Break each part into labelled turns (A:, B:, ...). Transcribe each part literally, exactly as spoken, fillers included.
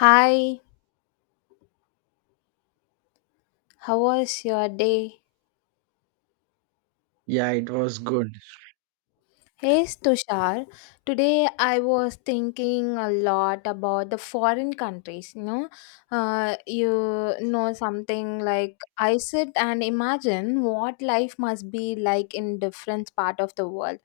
A: Hi, how was your day?
B: Yeah, it was good.
A: Hey Tushar, today I was thinking a lot about the foreign countries. You know, uh, you know something like I sit and imagine what life must be like in different part of the world.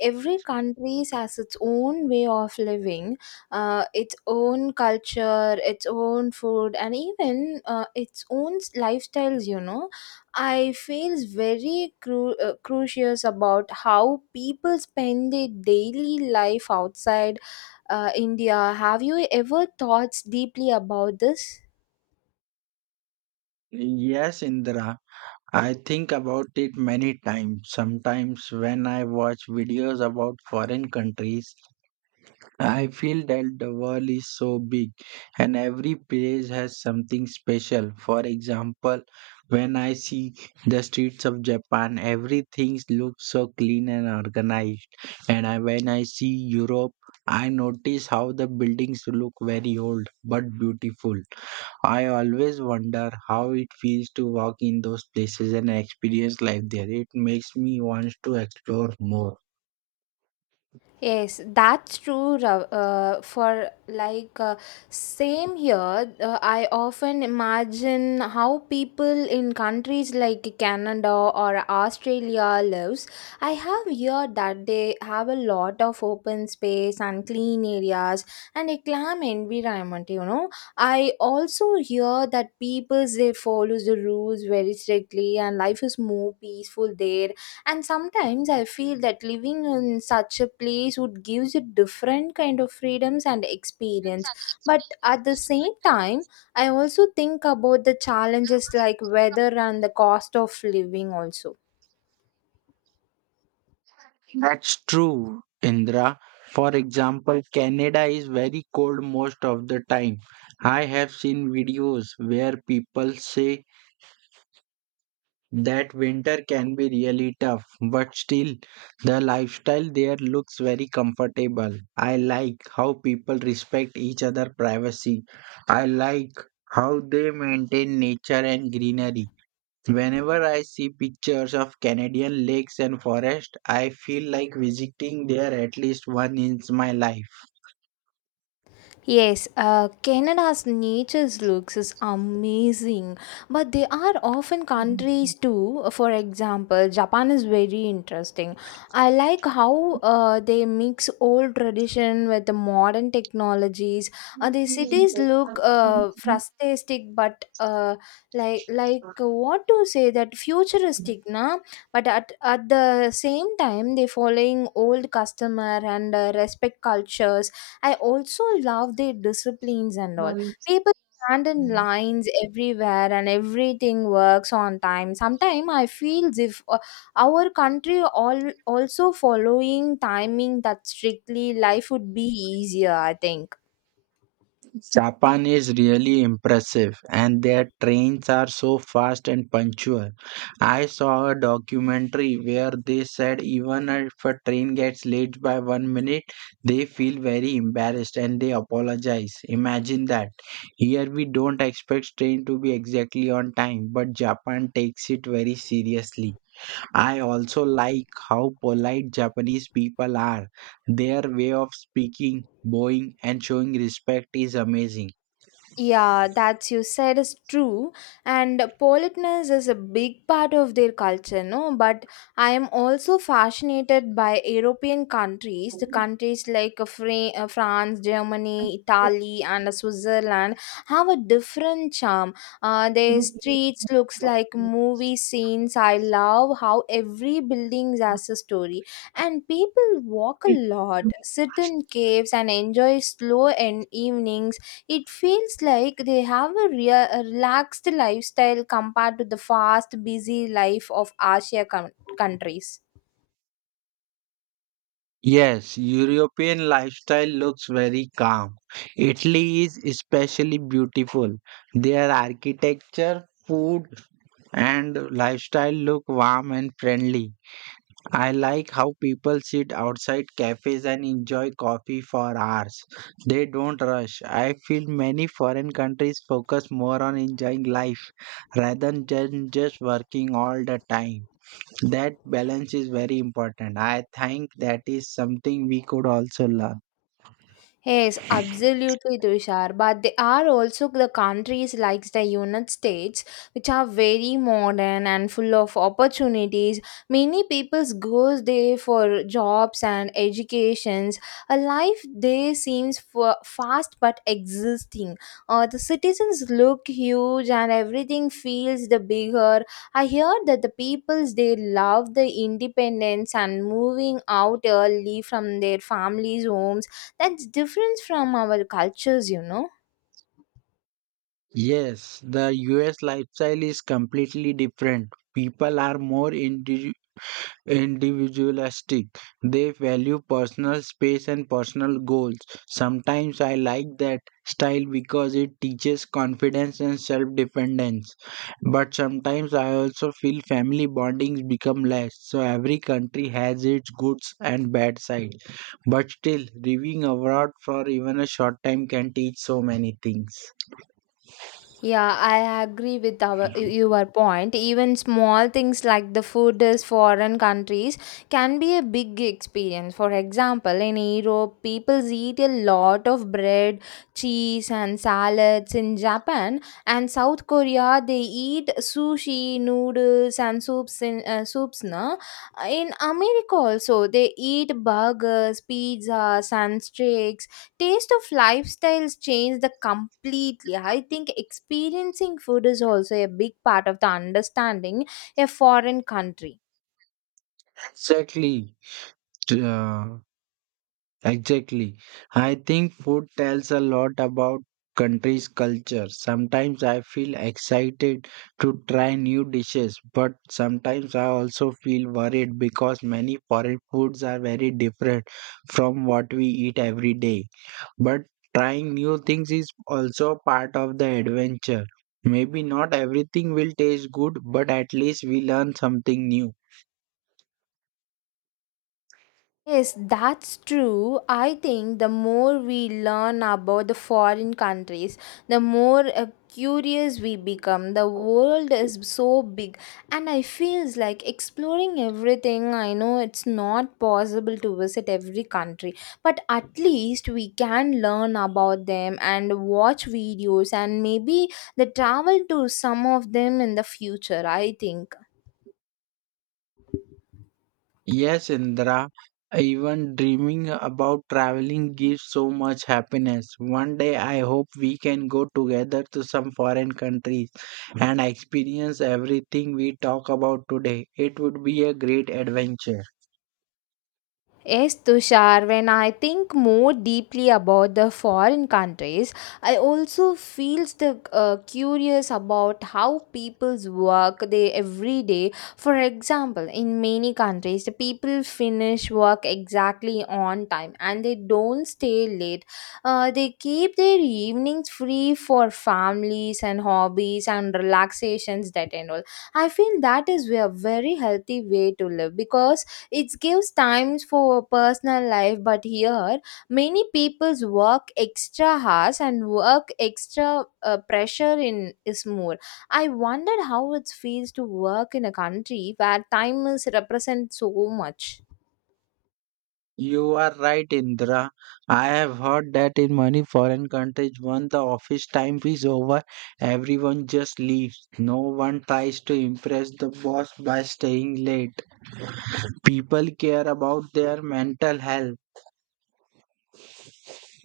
A: Every country has its own way of living, uh, its own culture, its own food, and even uh, its own s- lifestyles. You know, I feels very cru- uh, curious about how people spend their daily life outside uh, India. Have you ever thought deeply about this?
B: Yes, Indra. I think about it many times. Sometimes when I watch videos about foreign countries, I feel that the world is so big and every place has something special. For example, when I see the streets of Japan, everything looks so clean and organized. And I, when I see Europe, I notice how the buildings look very old but beautiful. I always wonder how it feels to walk in those places and experience life there. It makes me want to explore more.
A: Yes, that's true. Ra- Uh, for like uh, same here, uh, I often imagine how people in countries like Canada or Australia lives. I have heard that they have a lot of open space and clean areas and a calm environment. You know, I also hear that people they follow the rules very strictly and life is more peaceful there, and sometimes I feel that living in such a place would gives you different kind of freedoms and experience, but at the same time I also think about the challenges like weather and the cost of living also.
B: That's true, Indra. For example, Canada is very cold most of the time. I have seen videos where people say that winter can be really tough, but still, the lifestyle there looks very comfortable. I like how people respect each other' privacy. I like how they maintain nature and greenery. Whenever I see pictures of Canadian lakes and forests, I feel like visiting there at least once in my life.
A: Yes, uh, Canada's nature looks is amazing, but there are often countries too. For example, Japan is very interesting. I like how uh, they mix old tradition with the modern technologies. Uh, the cities look uh, futuristic, but uh, like like uh, what to say that futuristic, na? But at at the same time, they following old customer and uh, respect cultures. I also love their disciplines and all. People stand in lines everywhere and everything works on time. Sometimes I feel if uh, our country all also following timing that strictly, life would be easier, I think.
B: Japan is really impressive and their trains are so fast and punctual. I saw a documentary where they said even if a train gets late by one minute, they feel very embarrassed and they apologize. Imagine that. Here we don't expect train to be exactly on time, but Japan takes it very seriously. I also like how polite Japanese people are. Their way of speaking, bowing, and showing respect is amazing.
A: Yeah, that's you said is true, and politeness is a big part of their culture, no? But I am also fascinated by European countries, the countries like uh, Fra- uh, France, Germany, Italy, and uh, Switzerland have a different charm. Uh, their streets looks like movie scenes. I love how every building has a story, and people walk a lot, sit in caves, and enjoy slow and evenings. It feels like they have a, rea- a relaxed lifestyle compared to the fast, busy life of Asia coun countries.
B: Yes, European lifestyle looks very calm. Italy is especially beautiful. Their architecture, food, and lifestyle look warm and friendly. I like how people sit outside cafes and enjoy coffee for hours. They don't rush. I feel many foreign countries focus more on enjoying life rather than just working all the time. That balance is very important. I think that is something we could also learn.
A: Yes, absolutely, Tushar. But there are also the countries like the United States, which are very modern and full of opportunities. Many people go there for jobs and educations. A life there seems fa- fast but existing. Uh, the citizens look huge and everything feels the bigger. I hear that the peoples they love the independence and moving out early from their families' homes. That's different from our cultures, you know.
B: Yes, the U S lifestyle is completely different. People are more indi- individualistic. They value personal space and personal goals. Sometimes I like that style because it teaches confidence and self dependence. But sometimes I also feel family bondings become less. So every country has its goods and bad side. But still, reviewing abroad for even a short time can teach so many things.
A: Yeah, I agree with our your point. Even small things like the food is foreign countries can be a big experience. For example, in Europe, people eat a lot of bread, cheese, and salads. In Japan and South Korea, they eat sushi, noodles, and soups. In uh, soups, na. In America also, they eat burgers, pizzas, and steaks. Taste of lifestyles change the completely I think experiencing food is also a big part of the understanding a foreign country.
B: Exactly. Uh, exactly. I think food tells a lot about country's culture. Sometimes I feel excited to try new dishes, but sometimes I also feel worried because many foreign foods are very different from what we eat every day. But trying new things is also part of the adventure. Maybe not everything will taste good, but at least we learn something new.
A: Yes, that's true. I think the more we learn about the foreign countries, the more uh, curious we become. The world is so big, and I feels like exploring everything. I know it's not possible to visit every country, but at least we can learn about them and watch videos and maybe the travel to some of them in the future, I think.
B: Yes, Indra, even dreaming about traveling gives so much happiness. One day I hope we can go together to some foreign countries and experience everything we talk about today. It would be a great adventure.
A: Yes, Tushar, when I think more deeply about the foreign countries, I also feels the uh, curious about how people's work they every day. For example, in many countries, the people finish work exactly on time and they don't stay late. Uh, they keep their evenings free for families and hobbies and relaxations that and all. I feel that is a very healthy way to live because it gives times for personal life, but here many people's work extra hours and work extra uh, pressure in is more. I wondered how it feels to work in a country where time is represented so much.
B: You are right, Indra. I have heard that in many foreign countries, when the office time is over, everyone just leaves. No one tries to impress the boss by staying late. People care about their mental health.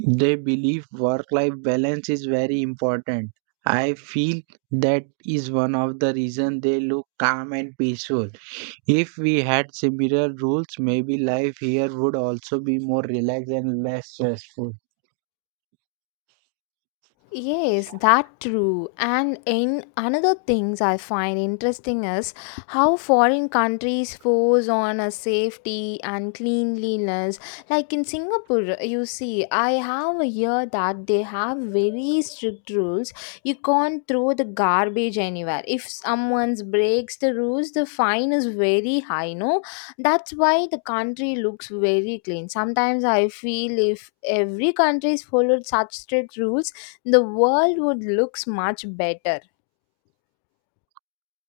B: They believe work life balance is very important. I feel that is one of the reasons they look calm and peaceful. If we had similar rules, maybe life here would also be more relaxed and less stressful.
A: Yes, that true. And in another things I find interesting is how foreign countries force on a safety and cleanliness. Like in Singapore, you see, I have heard that they have very strict rules. You can't throw the garbage anywhere. If someone breaks the rules, the fine is very high. No, that's why the country looks very clean. Sometimes I feel if every country followed such strict rules, the world would look much better.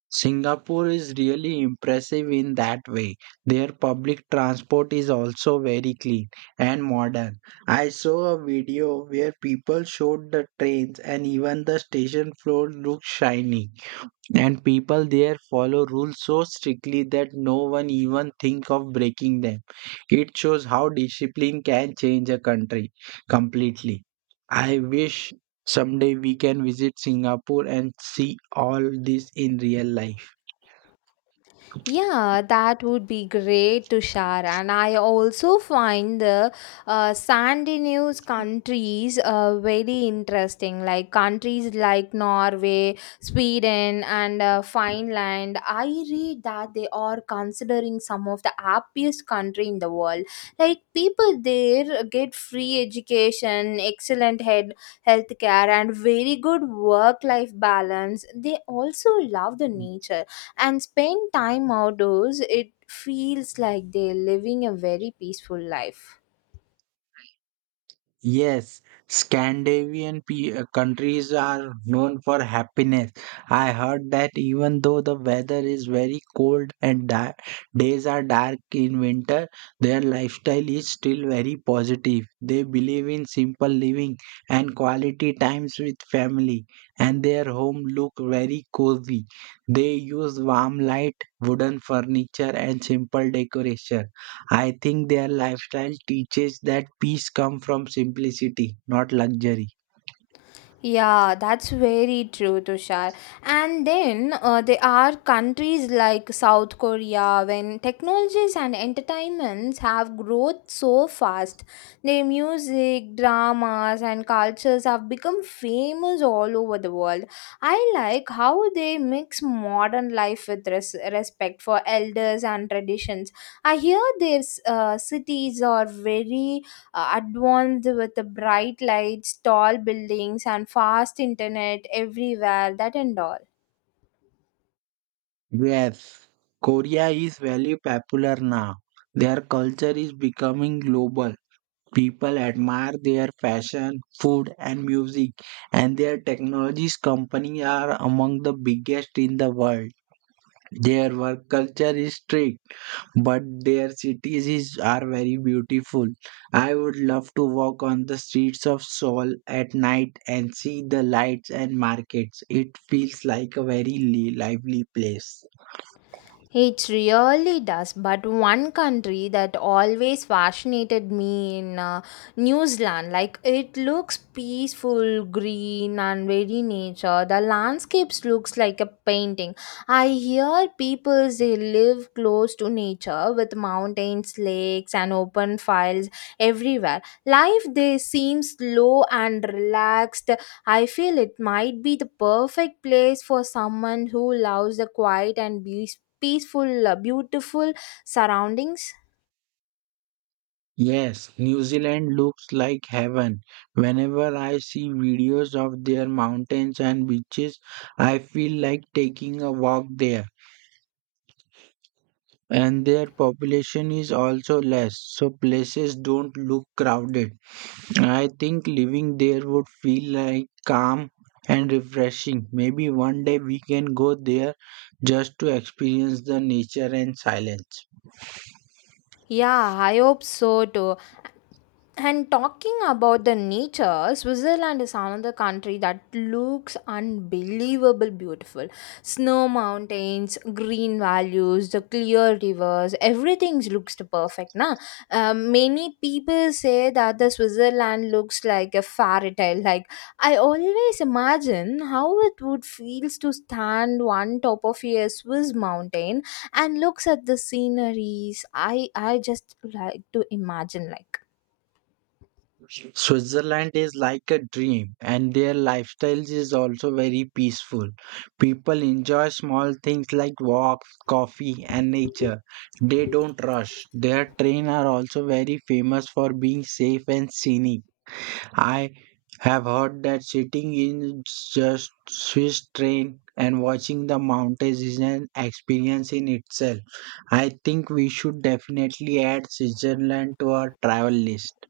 B: Singapore is really impressive in that way. Their public transport is also very clean and modern. I saw a video where people showed the trains and even the station floor looked shiny. And people there follow rules so strictly that no one even think of breaking them. It shows how discipline can change a country completely. I wish someday we can visit Singapore and see all this in real life.
A: Yeah, that would be great, to share. And I also find the uh, Scandinavian countries uh, very interesting, like countries like Norway, Sweden, and uh, Finland. I read that they are considering some of the happiest country in the world. Like people there get free education, excellent head health care, and very good work-life balance. They also love the nature and spend time outdoors. It feels like they're living a very peaceful life.
B: Yes, Scandinavian pe- uh, countries are known for happiness. I heard that even though the weather is very cold and da- days are dark in winter, their lifestyle is still very positive. They believe in simple living and quality times with family, and their home look very cozy. They use warm light, wooden furniture, and simple decoration. I think their lifestyle teaches that peace comes from simplicity, not luxury.
A: Yeah, that's very true, Tushar. And then uh, there are countries like South Korea when technologies and entertainments have growth so fast. Their music, dramas, and cultures have become famous all over the world. I like how they mix modern life with res- respect for elders and traditions. I hear their uh, cities are very uh, advanced with the bright lights, tall buildings, and fast internet everywhere, that and all.
B: Yes, Korea is very popular now. Their culture is becoming global. People admire their fashion, food, and music, and their technologies company are among the biggest in the world. Their work culture is strict, but their cities is, are very beautiful. I would love to walk on the streets of Seoul at night and see the lights and markets. It feels like a very li- lively place.
A: It really does. But one country that always fascinated me in uh, New Zealand, like it looks peaceful, green, and very nature. The landscapes looks like a painting. I hear people they live close to nature with mountains, lakes, and open fields everywhere. Life they seems slow and relaxed. I feel it might be the perfect place for someone who loves the quiet and beauty peaceful, uh, beautiful surroundings?
B: Yes, New Zealand looks like heaven. Whenever I see videos of their mountains and beaches, I feel like taking a walk there. And their population is also less, so places don't look crowded. I think living there would feel like calm and refreshing. Maybe one day we can go there just to experience the nature and silence.
A: Yeah, I hope so too. And talking about the nature, Switzerland is another country that looks unbelievable beautiful. Snow mountains, green valleys, the clear rivers, everything looks the perfect. Na? Um, many people say that the Switzerland looks like a fairy tale. Like I always imagine how it would feels to stand one top of a Swiss mountain and looks at the sceneries. I I just like to imagine like.
B: Switzerland is like a dream, and their lifestyle is also very peaceful. People enjoy small things like walks, coffee, and nature. They don't rush. Their trains are also very famous for being safe and scenic. I have heard that sitting in just Swiss train and watching the mountains is an experience in itself. I think we should definitely add Switzerland to our travel list.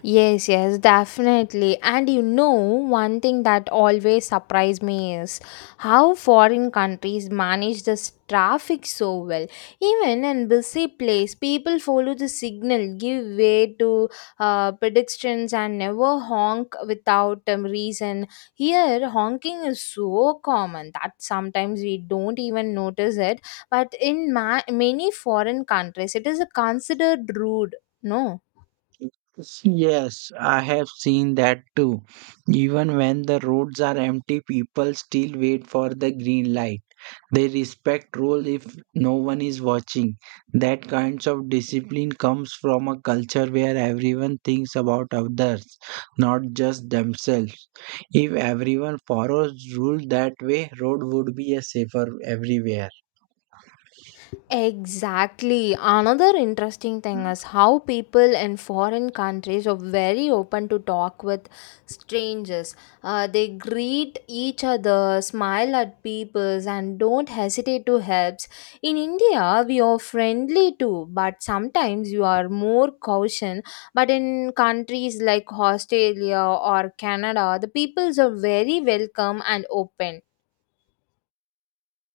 A: Yes, yes, definitely. And you know, one thing that always surprised me is how foreign countries manage this traffic so well. Even in busy place, people follow the signal, give way to uh, pedestrians, and never honk without um, reason. Here, honking is so common that sometimes we don't even notice it. But in ma- many foreign countries, it is considered rude. No.
B: Yes, I have seen that too. Even when the roads are empty, people still wait for the green light. They respect rule if no one is watching. That kinds of discipline comes from a culture where everyone thinks about others, not just themselves. If everyone follows rule that way, road would be a safer everywhere.
A: Exactly. Another interesting thing is how people in foreign countries are very open to talk with strangers. Uh, they greet each other, smile at people, and don't hesitate to help. In India, we are friendly too, but sometimes you are more cautious. But in countries like Australia or Canada, the peoples are very welcome and open.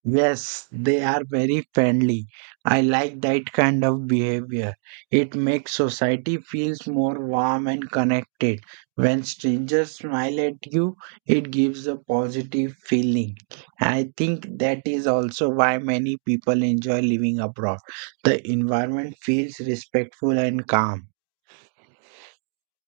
B: Yes, they are very friendly. I like that kind of behavior. It makes society feels more warm and connected. When strangers smile at you, it gives a positive feeling. I think that is also why many people enjoy living abroad. The environment feels respectful and calm.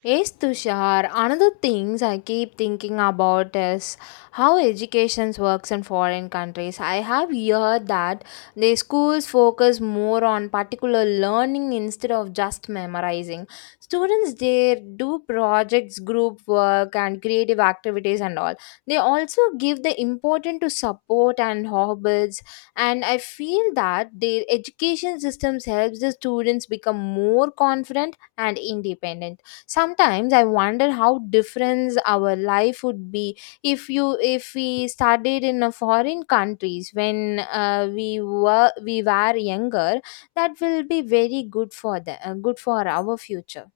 A: Yes, Tushar. Another things I keep thinking about is how education works in foreign countries. I have heard that the schools focus more on particular learning instead of just memorizing. Students there do projects, group work, and creative activities and all. They also give the importance to support and hobbies. And I feel that their education systems helps the students become more confident and independent. Sometimes I wonder how different our life would be if you if we studied in a foreign countries when uh, we were we were younger. That will be very good for the uh, good for our future.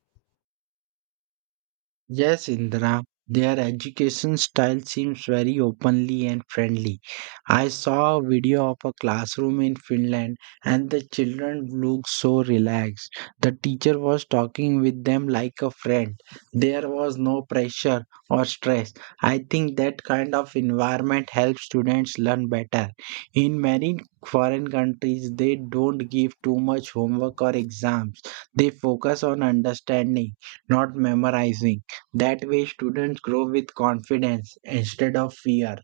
B: Yes, Indra, their education style seems very openly and friendly. I saw a video of a classroom in Finland and the children looked so relaxed. The teacher was talking with them like a friend. There was no pressure or stress. I think that kind of environment helps students learn better. In many foreign countries, they don't give too much homework or exams. They focus on understanding, not memorizing. That way, students grow with confidence instead of fear.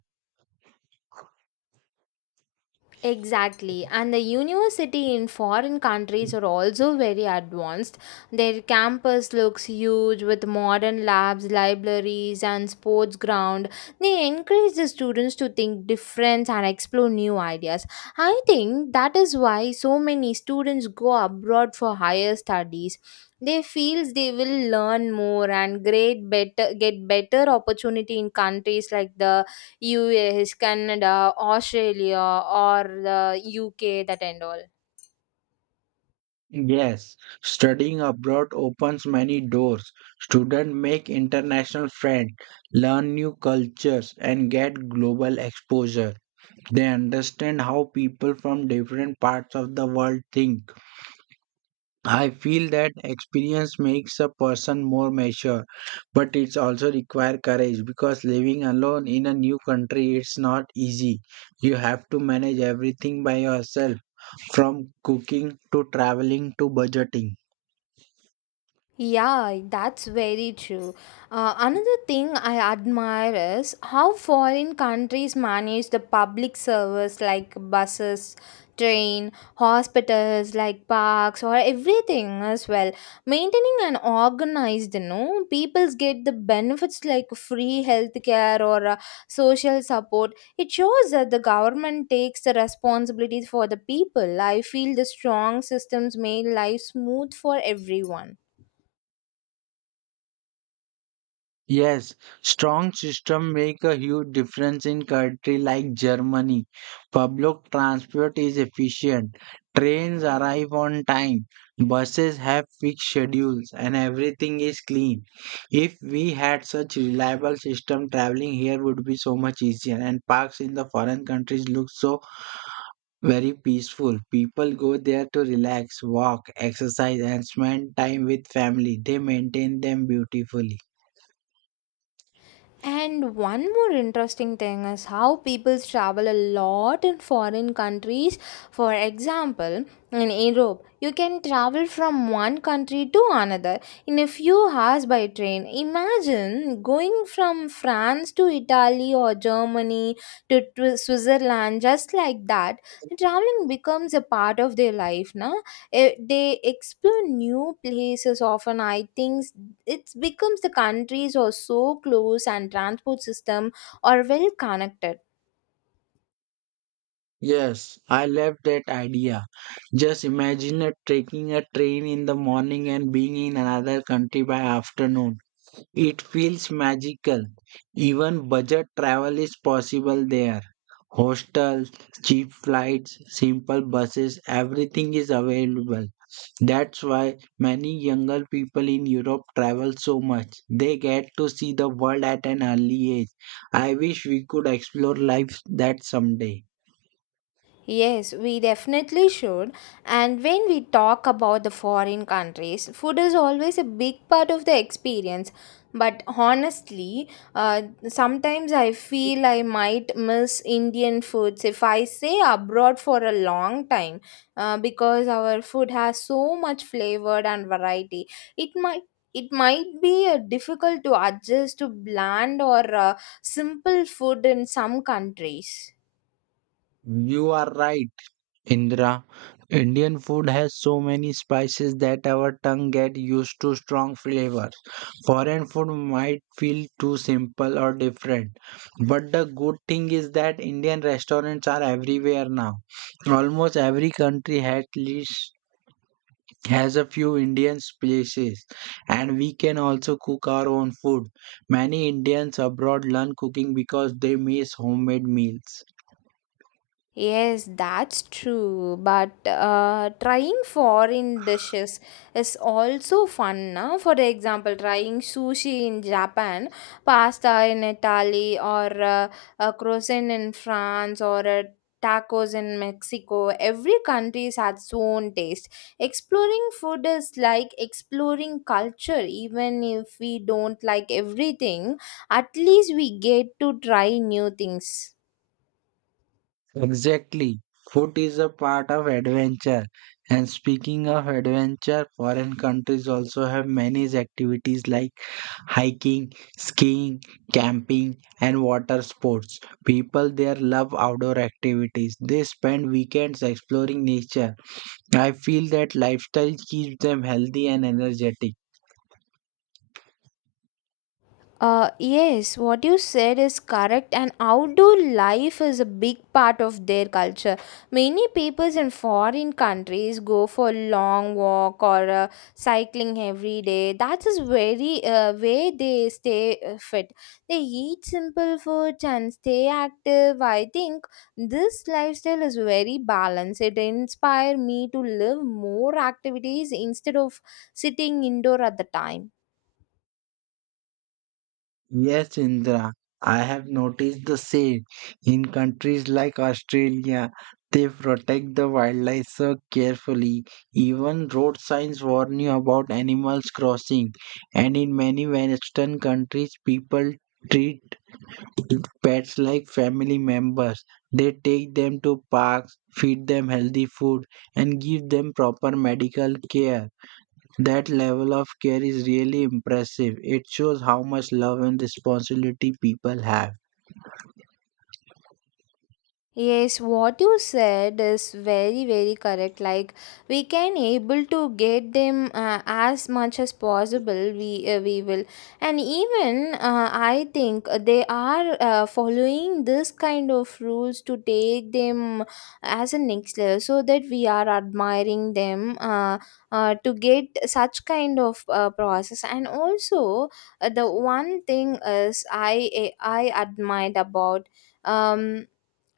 A: Exactly, and the university in foreign countries are also very advanced. Their campus looks huge with modern labs, libraries, and sports ground. They encourage the students to think different and explore new ideas. I think that is why so many students go abroad for higher studies. They feels they will learn more and great better get better opportunity in countries like the U S, Canada, Australia, or the U K, that and all.
B: Yes, studying abroad opens many doors. Students make international friends, learn new cultures, and get global exposure. They understand how people from different parts of the world think. I feel that experience makes a person more mature, but it's also require courage because living alone in a new country it's not easy. You have to manage everything by yourself from cooking to traveling to budgeting.
A: Yeah, that's very true. Uh, another thing I admire is how foreign countries manage the public service like buses, train, hospitals like parks or everything as well. Maintaining and organized, you know, peoples get the benefits like free healthcare or uh, social support. It shows that the government takes the responsibilities for the people. I feel the strong systems make life smooth for everyone.
B: Yes, strong system make a huge difference in country like Germany. Public transport is efficient. Trains arrive on time. Buses have fixed schedules and everything is clean. If we had such reliable system, traveling here would be so much easier. And parks in the foreign countries look so very peaceful. People go there to relax, walk, exercise, and spend time with family. They maintain them beautifully.
A: And one more interesting thing is how people travel a lot in foreign countries. For example, in Europe, you can travel from one country to another in a few hours by train. Imagine going from France to Italy or Germany to, to Switzerland just like that. Traveling becomes a part of their life now. Eh, they explore new places often. I think it becomes the countries are so close and transport system are well connected.
B: Yes, I love that idea. Just imagine uh, taking a train in the morning and being in another country by afternoon. It feels magical. Even budget travel is possible there. Hostels, cheap flights, simple buses, everything is available. That's why many younger people in Europe travel so much. They get to see the world at an early age. I wish we could explore life that someday.
A: Yes, we definitely should. And when we talk about the foreign countries, food is always a big part of the experience. But honestly, uh, sometimes I feel I might miss Indian foods if I stay abroad for a long time, uh, because our food has so much flavor and variety. It might it might be uh, difficult to adjust to bland or uh, simple food in some countries.
B: You are right. Indra, Indian food has so many spices that our tongue get used to strong flavor. Foreign food might feel too simple or different. But the good thing is that Indian restaurants are everywhere now. Almost every country at least has a few Indian places and we can also cook our own food. Many Indians abroad learn cooking because they miss homemade meals.
A: Yes, that's true. But uh, trying foreign dishes is also fun. Na? For example, trying sushi in Japan, pasta in Italy, or uh, a croissant in France, or uh, tacos in Mexico. Every country has its own taste. Exploring food is like exploring culture. Even if we don't like everything, at least we get to try new things.
B: Exactly. Food is a part of adventure. And speaking of adventure, foreign countries also have many activities like hiking, skiing, camping, and water sports. People there love outdoor activities. They spend weekends exploring nature. I feel that lifestyle keeps them healthy and energetic.
A: Uh, yes, what you said is correct, and outdoor life is a big part of their culture. Many peoples in foreign countries go for long walk or uh, cycling every day. That is very uh, way they stay uh, fit. They eat simple foods and stay active. I think this lifestyle is very balanced. It inspired me to live more activities instead of sitting indoor at the time.
B: Yes, Indra, I have noticed the same. In countries like Australia, they protect the wildlife so carefully. Even road signs warn you about animals crossing. And in many Western countries, people treat pets like family members. They take them to parks, feed them healthy food, and give them proper medical care. That level of care is really impressive. It shows how much love and responsibility people have.
A: Yes, what you said is very very correct. Like we can able to get them, uh, as much as possible. We uh, we will, and even uh, I think they are uh, following this kind of rules to take them as a next level, so that we are admiring them. Uh, uh, to get such kind of uh, process, and also uh, the one thing is I I admired about. Um,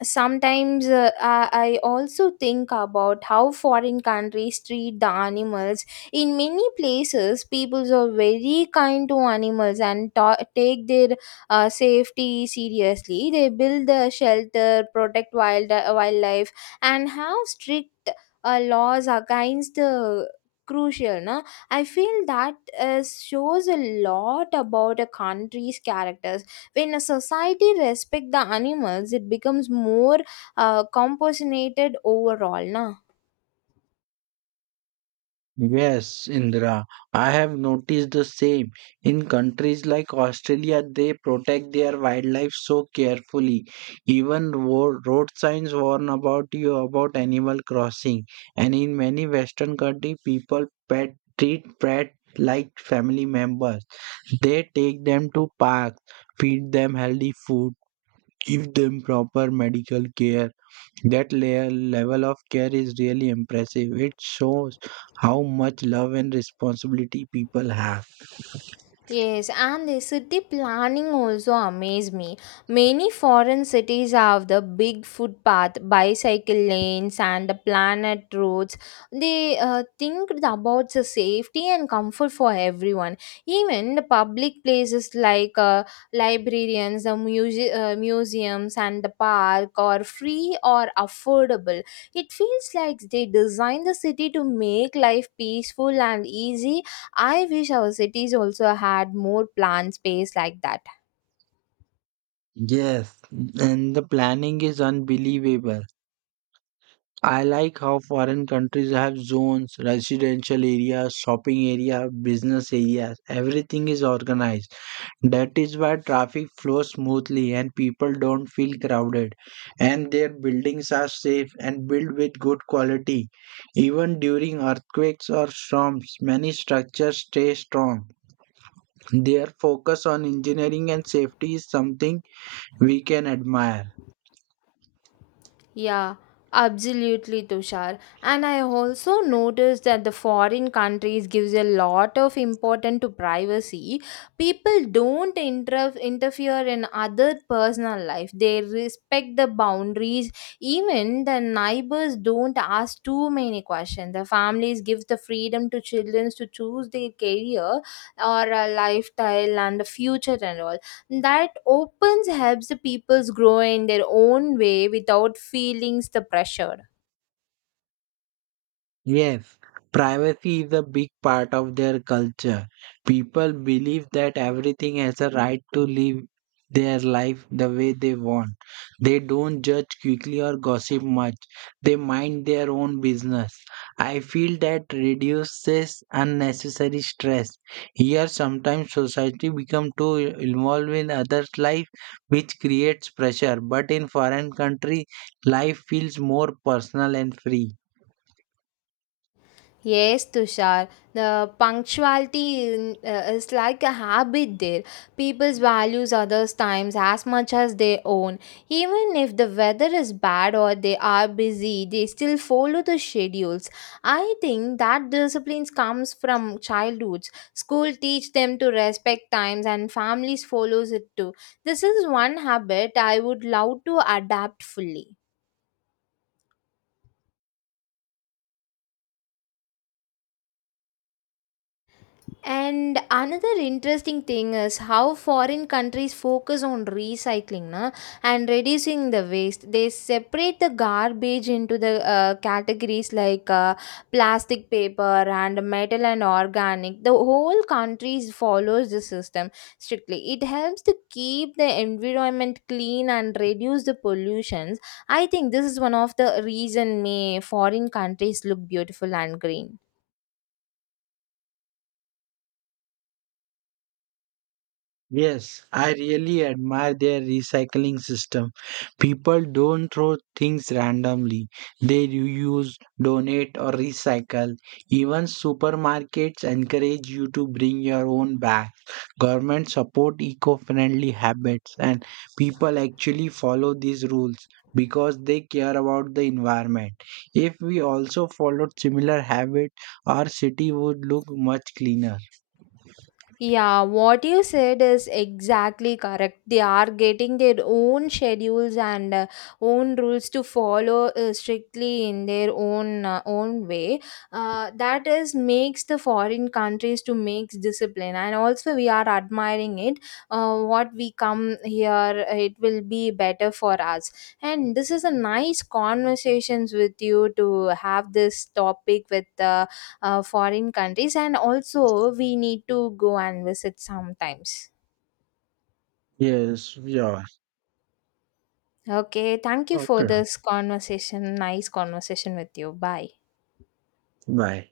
A: sometimes uh, I, I also think about how foreign countries treat the animals. In many places people are very kind to animals and ta- take their uh, safety seriously. They build a shelter, protect wild uh, wildlife, and have strict uh, laws against the crucial, no? I feel that uh, shows a lot about a country's character. When a society respect the animals, it becomes more uh, compassionate overall, na.
B: Yes, Indra, I have noticed the same. In countries like Australia, they protect their wildlife so carefully. Even road road signs warn about you about animal crossing. And in many Western countries, people pet treat pet like family members. They take them to parks, feed them healthy food, give them proper medical care. That layer level of care is really impressive. It shows how much love and responsibility people have.
A: Yes, and the city planning also amaze me. Many foreign cities have the big footpath, bicycle lanes, and the planet roads. They uh, think about the safety and comfort for everyone. Even the public places like uh, librarians, the muse- uh, museums, and the park are free or affordable. It feels like they designed the city to make life peaceful and easy. I wish our cities also had more planned space like that.
B: Yes, and the planning is unbelievable. I like how foreign countries have zones, residential areas, shopping area, business areas. Everything is organized. That is why traffic flows smoothly and people don't feel crowded, and their buildings are safe and built with good quality. Even during earthquakes or storms, many structures stay strong. Their focus on engineering and safety is something we can admire.
A: Yeah, absolutely, Tushar. And I also noticed that the foreign countries gives a lot of importance to privacy. People don't inter- interfere in other personal life. They respect the boundaries. Even the neighbors don't ask too many questions. The families give the freedom to children to choose their career or a lifestyle and a future and all that opens helps the peoples grow in their own way without feelings the pressure.
B: Yes, privacy is a big part of their culture. People believe that everything has a right to live their life the way they want. They don't judge quickly or gossip much. They mind their own business. I feel that reduces unnecessary stress. Here, sometimes society becomes too involved in others' life, which creates pressure. But in foreign country, life feels more personal and free.
A: Yes, Tushar. The punctuality in- uh, is like a habit there. People values others' times as much as their own. Even if the weather is bad or they are busy, they still follow the schedules. I think that discipline comes from childhoods. School teach them to respect times and families follows it too. This is one habit I would love to adapt fully. And another interesting thing is how foreign countries focus on recycling, na, and reducing the waste. They separate the garbage into the uh, categories like uh, plastic, paper, and metal and organic. The whole country follows the system strictly. It helps to keep the environment clean and reduce the pollutions. I think this is one of the reason may foreign countries look beautiful and green.
B: Yes, I really admire their recycling system. People don't throw things randomly. They reuse, donate, or recycle. Even supermarkets encourage you to bring your own bag. Government support eco-friendly habits, and people actually follow these rules because they care about the environment. If we also followed similar habits, our city would look much cleaner.
A: Yeah, what you said is exactly correct. They are getting their own schedules and uh, own rules to follow uh, strictly in their own uh, own way. Uh, that is makes the foreign countries to make discipline, and also we are admiring it. Uh, what we come here, it will be better for us. And this is a nice conversations with you to have this topic with. Uh, uh, foreign countries and also we need to go and visit sometimes.
B: Yes, yeah.
A: Okay, thank you for
B: Okay.
A: this conversation. Nice conversation with you. Bye.
B: Bye.